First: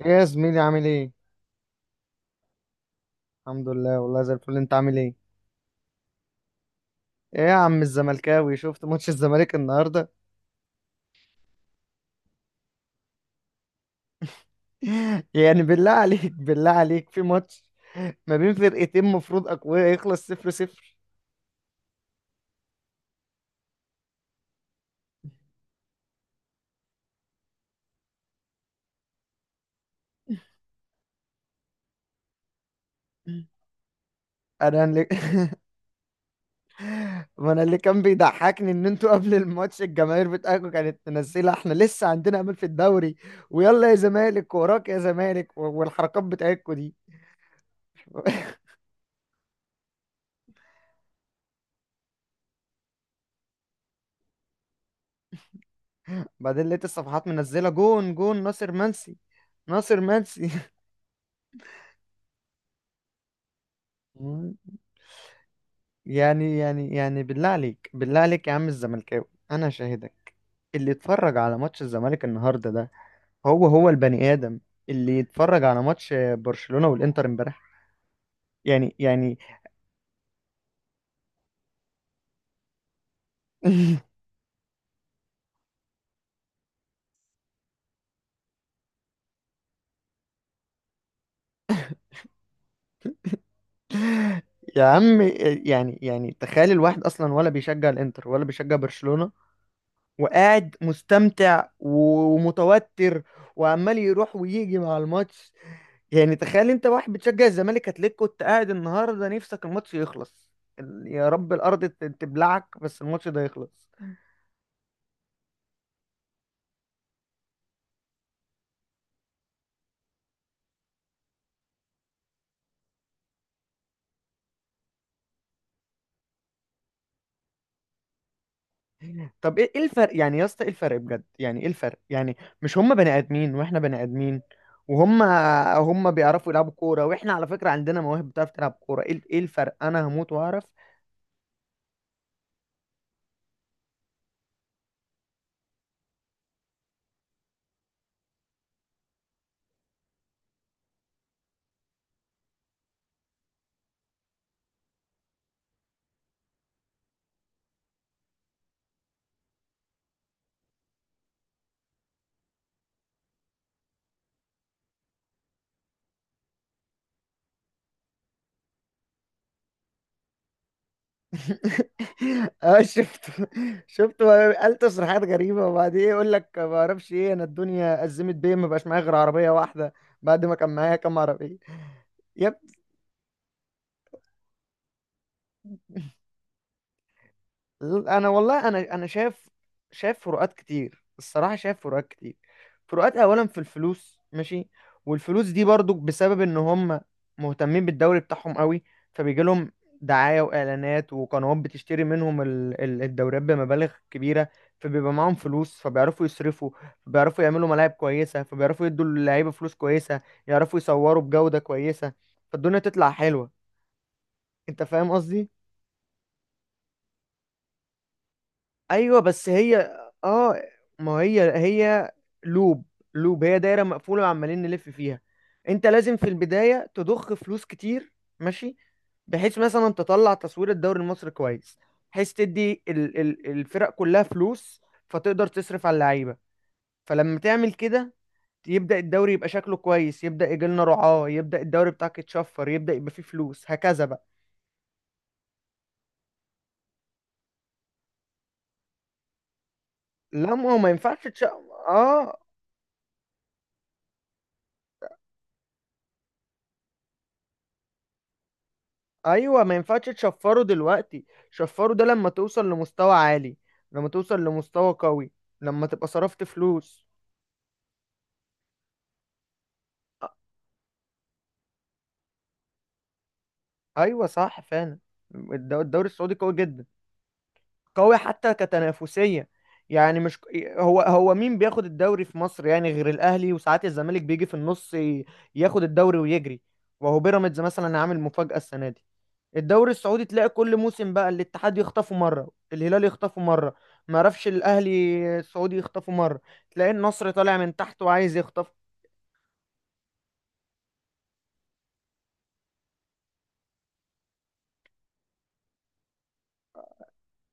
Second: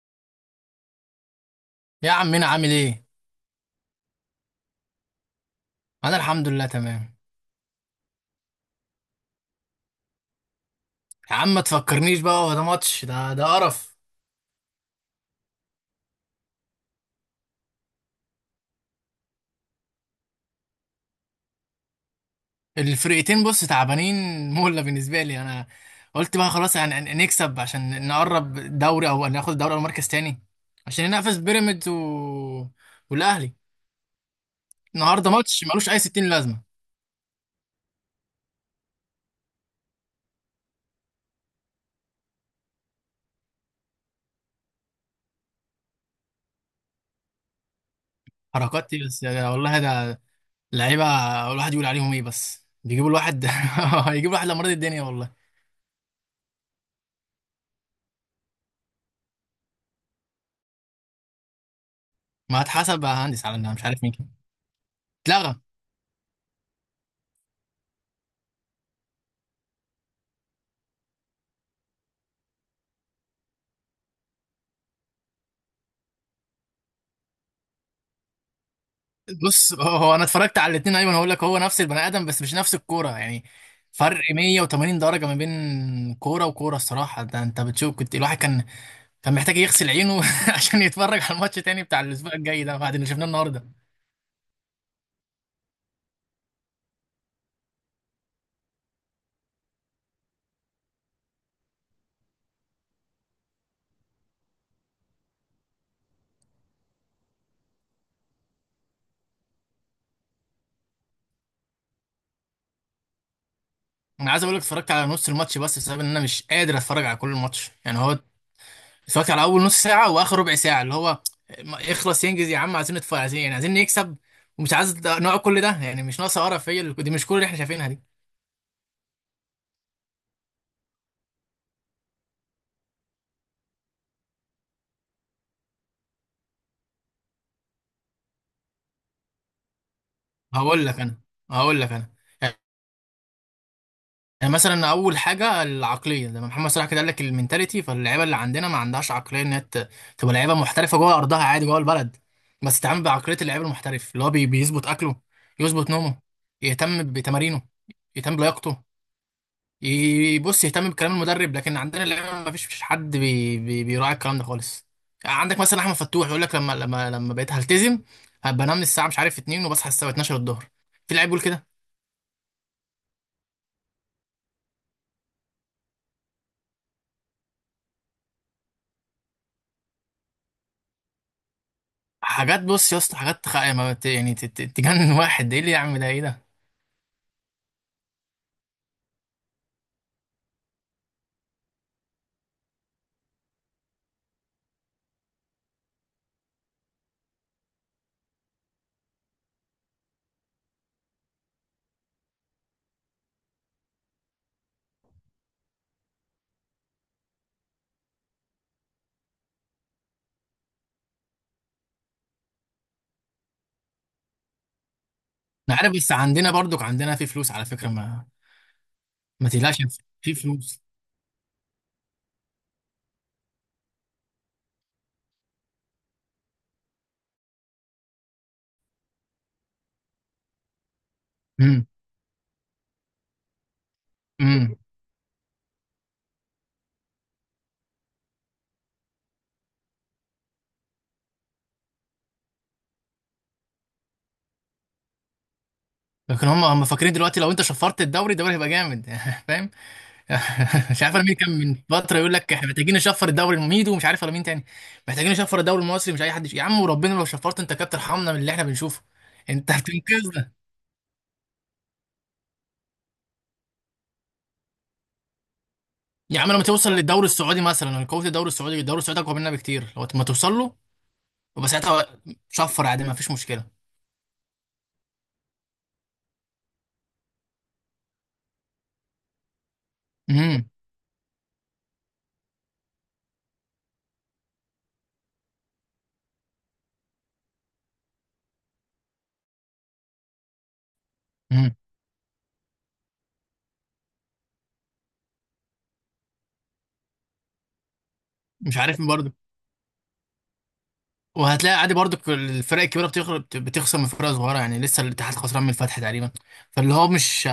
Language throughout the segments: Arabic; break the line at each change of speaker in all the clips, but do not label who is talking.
ايه يا زميلي، عامل ايه؟
يا عم انا عامل ايه.
الحمد لله، والله زي الفل. انت عامل ايه؟
انا الحمد لله تمام.
ايه يا عم الزملكاوي، شفت ماتش الزمالك النهارده؟
يا عم ما تفكرنيش بقى، هو ده ماتش؟ ده قرف.
يعني بالله عليك في ماتش ما بين فرقتين مفروض اقوياء يخلص صفر صفر؟
الفرقتين بص تعبانين مولة بالنسبه لي انا. قلت بقى خلاص يعني نكسب عشان نقرب دوري او ناخد الدوري او مركز تاني عشان ننافس بيراميدز و... والاهلي.
انا اللي
النهارده ماتش ملوش اي 60 لازمه.
ما انا اللي كان بيضحكني ان انتوا قبل الماتش الجماهير بتاعكم كانت منزله احنا لسه عندنا امل في الدوري، ويلا يا زمالك وراك يا زمالك، والحركات بتاعتكم دي.
حركات ايه بس يا والله؟ ده لعيبه، الواحد يقول عليهم ايه؟ بس بيجيبوا الواحد هيجيبوا الواحد لمريض الدنيا والله.
بعدين لقيت الصفحات منزله جون جون ناصر منسي، ناصر منسي.
ما هتحسب يا هندس على إنها مش عارف مين كده. اتلغى.
يعني بالله عليك يا عم الزملكاوي. انا شاهدك، اللي اتفرج على ماتش الزمالك النهارده ده هو البني ادم اللي يتفرج على ماتش برشلونة والانتر امبارح؟ يعني
بص، هو هو انا اتفرجت على الاثنين. ايوه انا هقول لك، هو نفس البني ادم بس مش نفس الكوره يعني. فرق 180 درجه ما بين كوره وكوره الصراحه. ده انت بتشوف كنت الواحد كان كان محتاج يغسل عينه عشان يتفرج على الماتش تاني بتاع الاسبوع الجاي ده بعد اللي شفناه النهارده.
يا عم، يعني تخيل الواحد اصلا ولا بيشجع الانتر ولا بيشجع برشلونة، وقاعد مستمتع ومتوتر وعمال يروح ويجي مع الماتش. يعني تخيل انت واحد بتشجع الزمالك، هتلاقيك كنت قاعد النهارده نفسك الماتش يخلص. يا رب الارض تبلعك بس الماتش ده يخلص.
انا عايز اقول لك، اتفرجت على نص الماتش بس بسبب ان انا مش قادر اتفرج على كل الماتش يعني. هو اتفرجت على اول نص ساعه واخر ربع ساعه اللي هو اخلص ينجز يا عم، عايزين نتفرج، عايزين يعني عايزين نكسب ومش عايز نقعد كل ده يعني. مش ناقصه قرف هي دي، مش كل اللي احنا شايفينها دي.
طب ايه، ايه الفرق يعني يا اسطى ايه الفرق بجد؟ يعني ايه الفرق يعني؟ مش هم بني ادمين واحنا بني ادمين؟ وهم بيعرفوا يلعبوا كوره واحنا على فكره عندنا مواهب بتعرف تلعب كوره. ايه، ايه انا هموت واعرف.
هقول لك انا هقول لك انا يعني مثلا اول حاجه العقليه، لما محمد صلاح كده قال لك المينتاليتي. فاللعيبه اللي عندنا ما عندهاش عقليه ان هي تبقى لعيبه محترفه جوه ارضها عادي، جوه البلد بس تتعامل بعقليه اللعيب المحترف اللي هو بيظبط اكله، يظبط نومه، يهتم بتمارينه، يهتم بلياقته، يبص يهتم بكلام المدرب. لكن عندنا اللعيبه ما فيش حد بي بي بيراعي الكلام ده خالص. عندك مثلا احمد فتوح يقول لك، لما بقيت هلتزم، هبقى انام الساعه مش عارف 2 وبصحى الساعه 12 الظهر. في لعيب بيقول كده؟
اه شفت بقى، قال تصريحات غريبه، وبعدين يقول لك ما اعرفش ايه، انا الدنيا ازمت بيا، ما بقاش معايا غير عربيه واحده بعد ما كان معايا كام عربيه. يب،
حاجات، بص يا اسطى، حاجات تخ... يعني ما ت- يعني تجنن واحد ده ايه اللي يعمل ده؟ ايه ده؟
انا والله انا شايف، شايف فروقات كتير الصراحه، شايف فروقات كتير. فروقات اولا في الفلوس، ماشي، والفلوس دي برضو بسبب ان هم مهتمين بالدوري بتاعهم قوي، فبيجي لهم دعايه واعلانات وقنوات بتشتري منهم الدوريات بمبالغ كبيره، فبيبقى معاهم فلوس فبيعرفوا يصرفوا، فبيعرفوا يعملوا ملاعب كويسه، فبيعرفوا يدوا اللعيبه فلوس كويسه، يعرفوا يصوروا بجوده كويسه، فالدنيا تطلع حلوه. انت فاهم قصدي؟
انا عارف، بس عندنا برضك، عندنا في فلوس على فكره. ما
ايوه بس
ما تقلقش،
هي،
في
اه،
فلوس.
ما هي لوب لوب هي دايره مقفوله وعمالين نلف فيها. انت لازم في البدايه تضخ فلوس كتير، ماشي، بحيث مثلا تطلع تصوير الدوري المصري كويس،
امم.
بحيث تدي ال الفرق كلها
امم.
فلوس، فتقدر تصرف على اللعيبه. فلما تعمل كده يبدا الدوري يبقى شكله كويس، يبدا يجي لنا رعاه، يبدا الدوري بتاعك يتشفر، يبدا يبقى فيه فلوس هكذا بقى.
لكن هم فاكرين دلوقتي لو انت شفرت الدوري، الدوري هيبقى جامد فاهم؟
لا ما هو ما
مش عارف أنا
ينفعش
مين كان من فتره يقول
اه،
لك احنا محتاجين نشفر الدوري المميد ومش عارف ولا مين تاني. محتاجين نشفر الدوري المصري؟ مش اي حد يا عم، وربنا لو شفرت انت كابتن ارحمنا من اللي احنا بنشوفه.
ايوه
انت
ما ينفعش
هتنقذنا.
تشفره دلوقتي. شفره ده لما توصل لمستوى عالي، لما توصل لمستوى قوي، لما تبقى
يا
صرفت
عم لما توصل
فلوس.
للدوري السعودي مثلا، أنا قوه الدوري السعودي، الدوري السعودي اقوى مننا بكتير. لو ما
أ-
توصل له يبقى ساعتها شفر عادي، ما فيش مشكله.
ايوه صح فعلا. الدوري السعودي قوي جدا، قوي حتى كتنافسية، يعني مش
امم.
هو مين بياخد الدوري في مصر يعني غير الاهلي؟ وساعات الزمالك بيجي في النص ياخد الدوري ويجري. وهو بيراميدز مثلا عامل مفاجأة السنة دي. الدوري السعودي تلاقي كل موسم بقى
امم.
الاتحاد يخطفه مره، الهلال يخطفه مره، ما عرفش الاهلي السعودي يخطفه مره، تلاقي النصر طالع من تحت وعايز يخطف.
مش عارف برضه. وهتلاقي عادي برضه، الفرق الكبيره بتخسر، بتخسر من فرق صغيره يعني. لسه الاتحاد خسران من الفتح تقريبا. فاللي هو مش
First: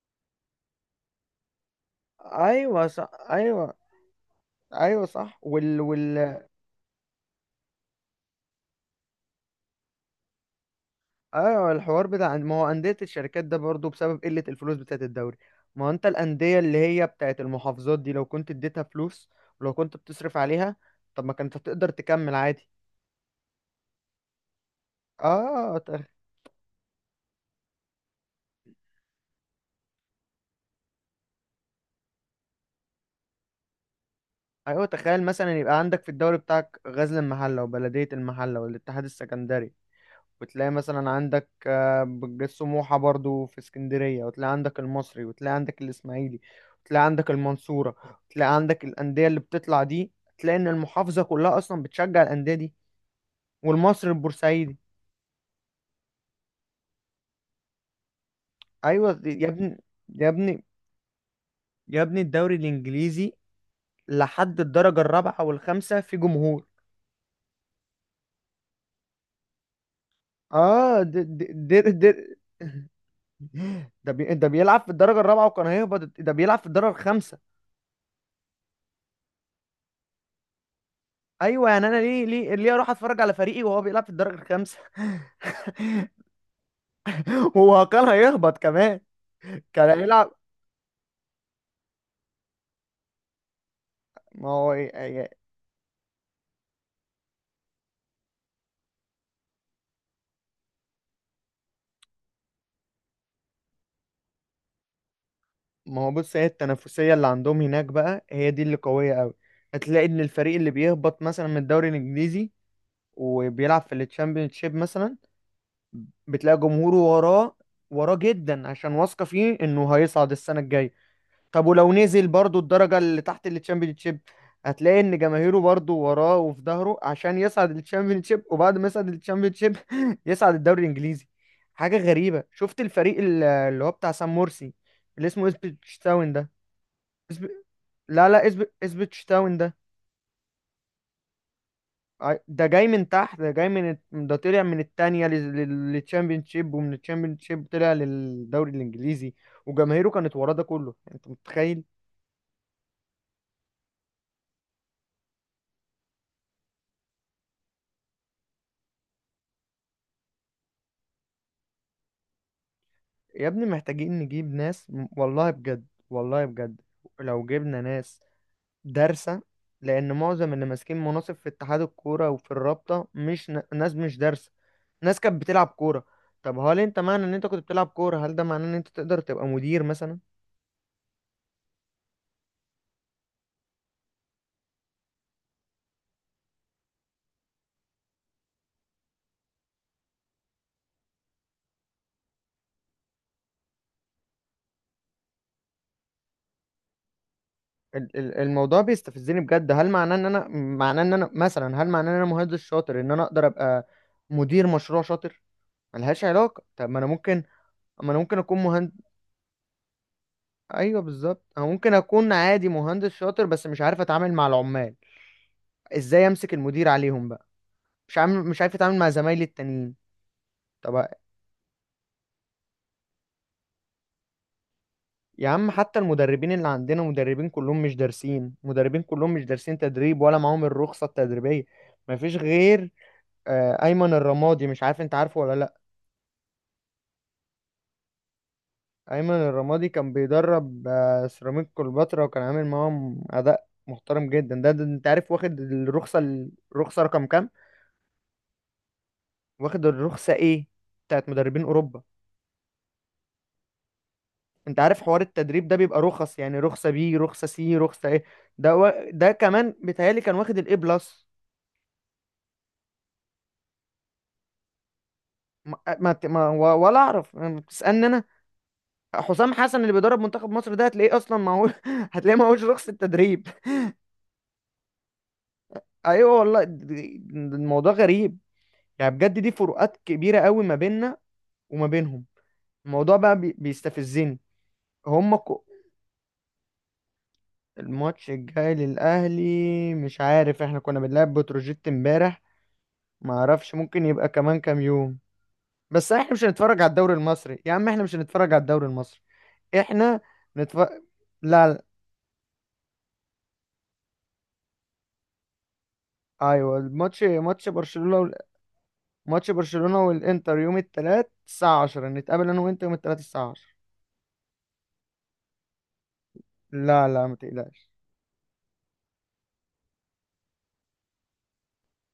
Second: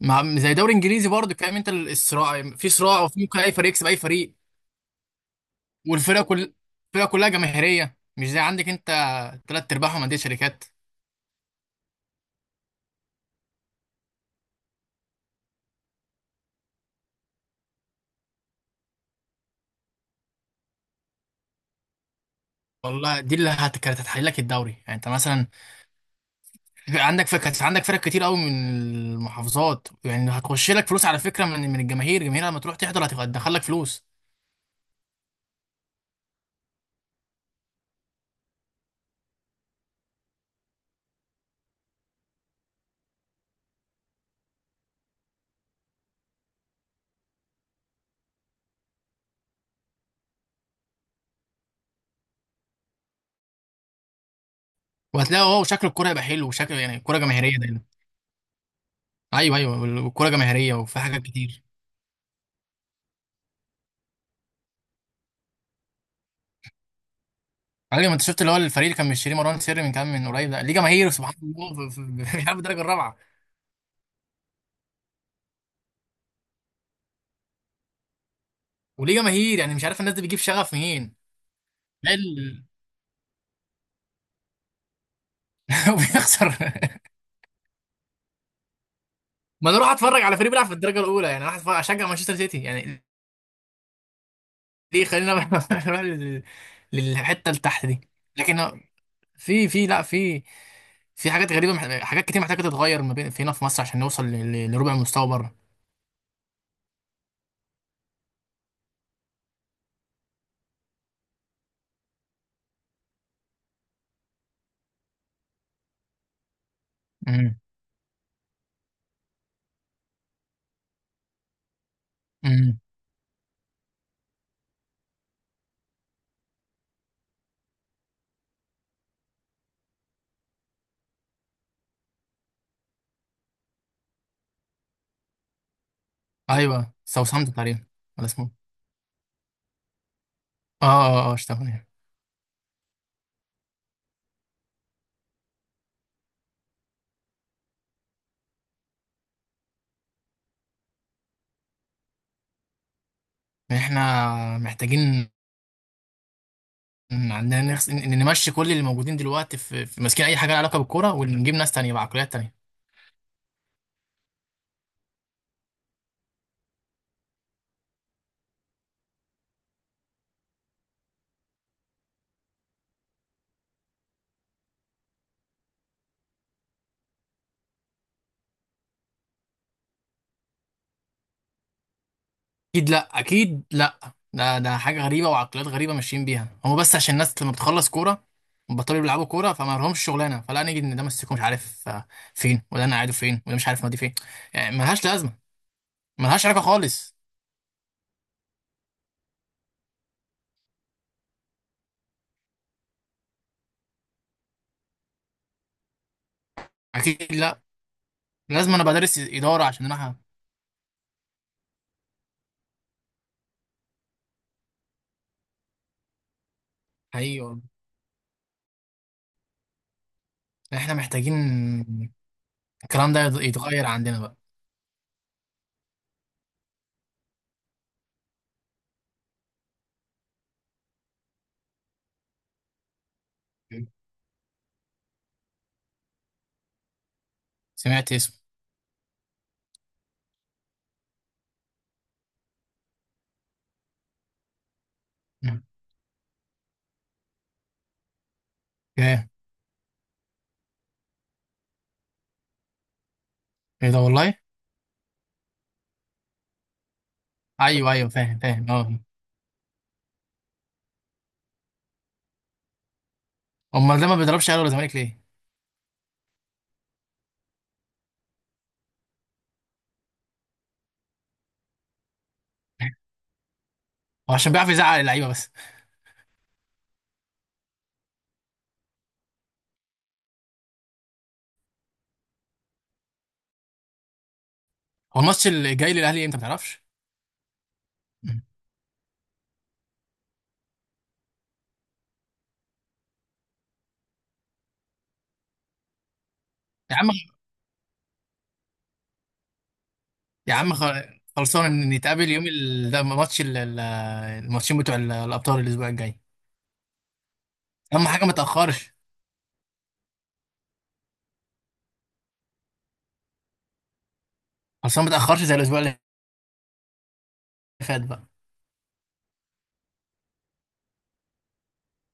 زي دوري انجليزي برضه، فاهم انت؟ الصراع في
ايوه
صراع،
صح،
وفي ممكن اي فريق
ايوه،
يكسب اي فريق.
ايوه صح. وال وال
والفرق كل، الفرق كلها جماهيريه، مش زي عندك انت تلات ارباعهم انديه شركات.
ايوه الحوار بتاع، ما هو انديه الشركات ده برضو بسبب قله الفلوس بتاعت الدوري. ما هو انت الانديه اللي هي بتاعت المحافظات دي لو كنت اديتها فلوس، ولو كنت بتصرف عليها، طب ما كانت هتقدر تكمل عادي.
والله دي كانت هتحل لك الدوري يعني. انت مثلا
اه
عندك فكرة، عندك فرق كتير قوي من المحافظات يعني، هتخش لك فلوس على فكرة من من الجماهير، الجماهير لما تروح تحضر هتبقى هتدخل لك فلوس.
ايوه، تخيل مثلا يبقى عندك في الدوري بتاعك غزل المحله وبلديه المحله والاتحاد السكندري، وتلاقي مثلا عندك سموحه برضو في اسكندريه، وتلاقي عندك المصري، وتلاقي عندك الاسماعيلي، وتلاقي عندك المنصوره، وتلاقي عندك الانديه اللي بتطلع دي. تلاقي ان المحافظه كلها اصلا بتشجع الانديه دي، والمصري البورسعيدي.
وهتلاقي اه شكل الكورة يبقى حلو، وشكل يعني الكورة جماهيرية دايما.
ايوه يا
ايوه،
ابني،
ايوه،
يا
الكورة
ابني،
جماهيرية، وفي حاجات كتير.
يا ابني الدوري الانجليزي لحد الدرجه الرابعه والخامسه في جمهور.
علي ما انت شفت، اللي هو الفريق اللي كان مشتري مروان سري من كام، من قريب ده، ليه
اه
جماهير سبحان الله،
دي,
بيلعب الدرجة الرابعة.
ده بيلعب في الدرجة الرابعة وكان هيهبط، ده بيلعب في الدرجة الخامسة.
وليه جماهير يعني، مش عارف الناس دي بتجيب شغف منين.
ايوه يعني انا
لا
ليه، ليه ليه اروح اتفرج على فريقي وهو بيلعب في الدرجة الخامسة؟
وبيخسر.
وهو كان هيهبط كمان،
ما انا اروح
كان
اتفرج
هيلعب.
على فريق بيلعب في الدرجة الأولى يعني، اروح اشجع مانشستر سيتي يعني.
ما هو إيه،
دي
إيه،
خلينا بقى إحنا بقى للحته اللي تحت دي. لكن في في لا، في في حاجات غريبه، حاجات كتير محتاجه تتغير ما بين في هنا في مصر عشان نوصل لربع المستوى بره.
ما هو بص هي التنافسية اللي عندهم هناك بقى هي دي اللي قوية قوي. هتلاقي ان الفريق اللي بيهبط مثلا من الدوري الانجليزي وبيلعب في الشامبيونشيب مثلا، بتلاقي جمهوره وراه،
امم.
وراه جدا، عشان واثقة فيه انه هيصعد السنة الجاية. طب ولو نزل برضو
امم.
الدرجة اللي تحت الشيب، هتلاقي ان جماهيره برضو وراه وفي ظهره عشان يصعد شيب، وبعد ما يصعد شيب يصعد الدوري الانجليزي. حاجة غريبة شفت الفريق اللي هو بتاع سام مرسي، اللي اسمه اسبتشتاون ده.
ايوه
اسب...
ساوثهامبتون تقريبا. ولا
لا لا،
اسمه،
اسبتشتاون ده،
اه اه اه اشتغل.
ده جاي من تحت، ده طلع من التانية للتشامبيونشيب، ومن التشامبيونشيب طلع للدوري الانجليزي، وجماهيره كانت وراه ده كله. انت متخيل؟
احنا محتاجين، إن عندنا نخس... إن نمشي كل اللي موجودين دلوقتي في، في ماسكين اي حاجه لها علاقه بالكوره، ونجيب ناس تانية بعقليات تانية.
يا ابني محتاجين نجيب ناس والله بجد، والله بجد لو جبنا ناس دارسة، لأن معظم اللي ماسكين مناصب في اتحاد الكورة وفي الرابطة مش ناس مش دارسة، ناس كانت بتلعب كورة. طب هل انت معنى ان انت كنت بتلعب كورة هل ده معناه ان انت تقدر تبقى مدير مثلا؟
اكيد لا، اكيد لا. ده ده حاجه غريبه وعقليات غريبه ماشيين بيها هم، بس عشان الناس لما بتخلص كوره بطلوا يلعبوا كوره فما لهمش شغلانه، فلا نيجي ان ده مسكه مش عارف آه، فين، وده انا قاعده فين، وده مش عارف نادي فين. يعني ملهاش لازمه، ملهاش علاقه خالص.
الموضوع بيستفزني بجد. هل معناه ان انا، معناه ان انا مثلا هل معناه ان انا مهندس شاطر ان انا اقدر ابقى مدير مشروع شاطر؟ ملهاش علاقة. طب ما انا
اكيد
ممكن،
لا،
ما انا ممكن اكون
لازم انا
مهندس.
بدرس اداره عشان انا
ايوه بالظبط، انا ممكن اكون عادي مهندس شاطر بس مش عارف اتعامل مع العمال، ازاي امسك المدير عليهم
حقيقي
بقى؟
والله.
مش عامل، مش عارف اتعامل مع زمايلي التانيين.
يعني احنا
طب
محتاجين الكلام ده يتغير عندنا بقى.
يا عم حتى المدربين اللي عندنا مدربين كلهم مش دارسين، مدربين كلهم مش دارسين تدريب ولا معاهم الرخصة التدريبية. مفيش غير ايمن الرمادي، مش عارف انت عارفه ولا لا.
سمعت اسمه.
ايمن الرمادي كان بيدرب سيراميك كليوباترا، وكان عامل معاهم اداء محترم جدا. ده انت عارف واخد الرخصة، الرخصة رقم كام؟
ايه؟
واخد الرخصة ايه؟ بتاعت مدربين اوروبا.
ايه ده والله؟
انت عارف حوار التدريب ده بيبقى رخص؟ يعني رخصة بي، رخصة سي،
ايوه
رخصة
ايوه،
ايه.
فاهم فاهم
ده،
اه.
ده كمان بيتهيألي كان واخد الاي بلس.
امال ده ما بيضربش اهلي ولا زمالك ليه؟
ما... ما... ت- ما... و- ولا اعرف، يعني بتسألني انا؟ حسام حسن اللي بيدرب منتخب مصر ده هتلاقيه اصلا معهوش هتلاقيه معهوش رخصة تدريب.
هو عشان بيعرف يزعق اللعيبه بس.
ايوه والله، الموضوع غريب. يعني بجد دي فروقات كبيرة قوي ما بيننا وما بينهم. الموضوع بقى بيستفزني.
هو
هم
الماتش اللي جاي للاهلي امتى ما تعرفش؟
الماتش الجاي للأهلي مش عارف، احنا كنا بنلعب بتروجيت امبارح، ما اعرفش ممكن يبقى كمان كام يوم. بس احنا مش هنتفرج على
يا عم،
الدوري المصري يا عم، احنا مش هنتفرج على الدوري المصري، احنا
يا عم
نتفرج. لا لا،
خلصان نتقابل يوم ال... ده ماتش ال... الماتشين بتوع الابطال الاسبوع الجاي.
ايوه الماتش، ماتش
اهم
برشلونة
حاجه ما تاخرش.
ماتش برشلونة والانتر يوم الثلاث الساعة 10، نتقابل انا وانت يوم الثلاث الساعة 10.
خلصان ما تاخرش زي الاسبوع اللي
لا لا ما تقلقش.
فات بقى.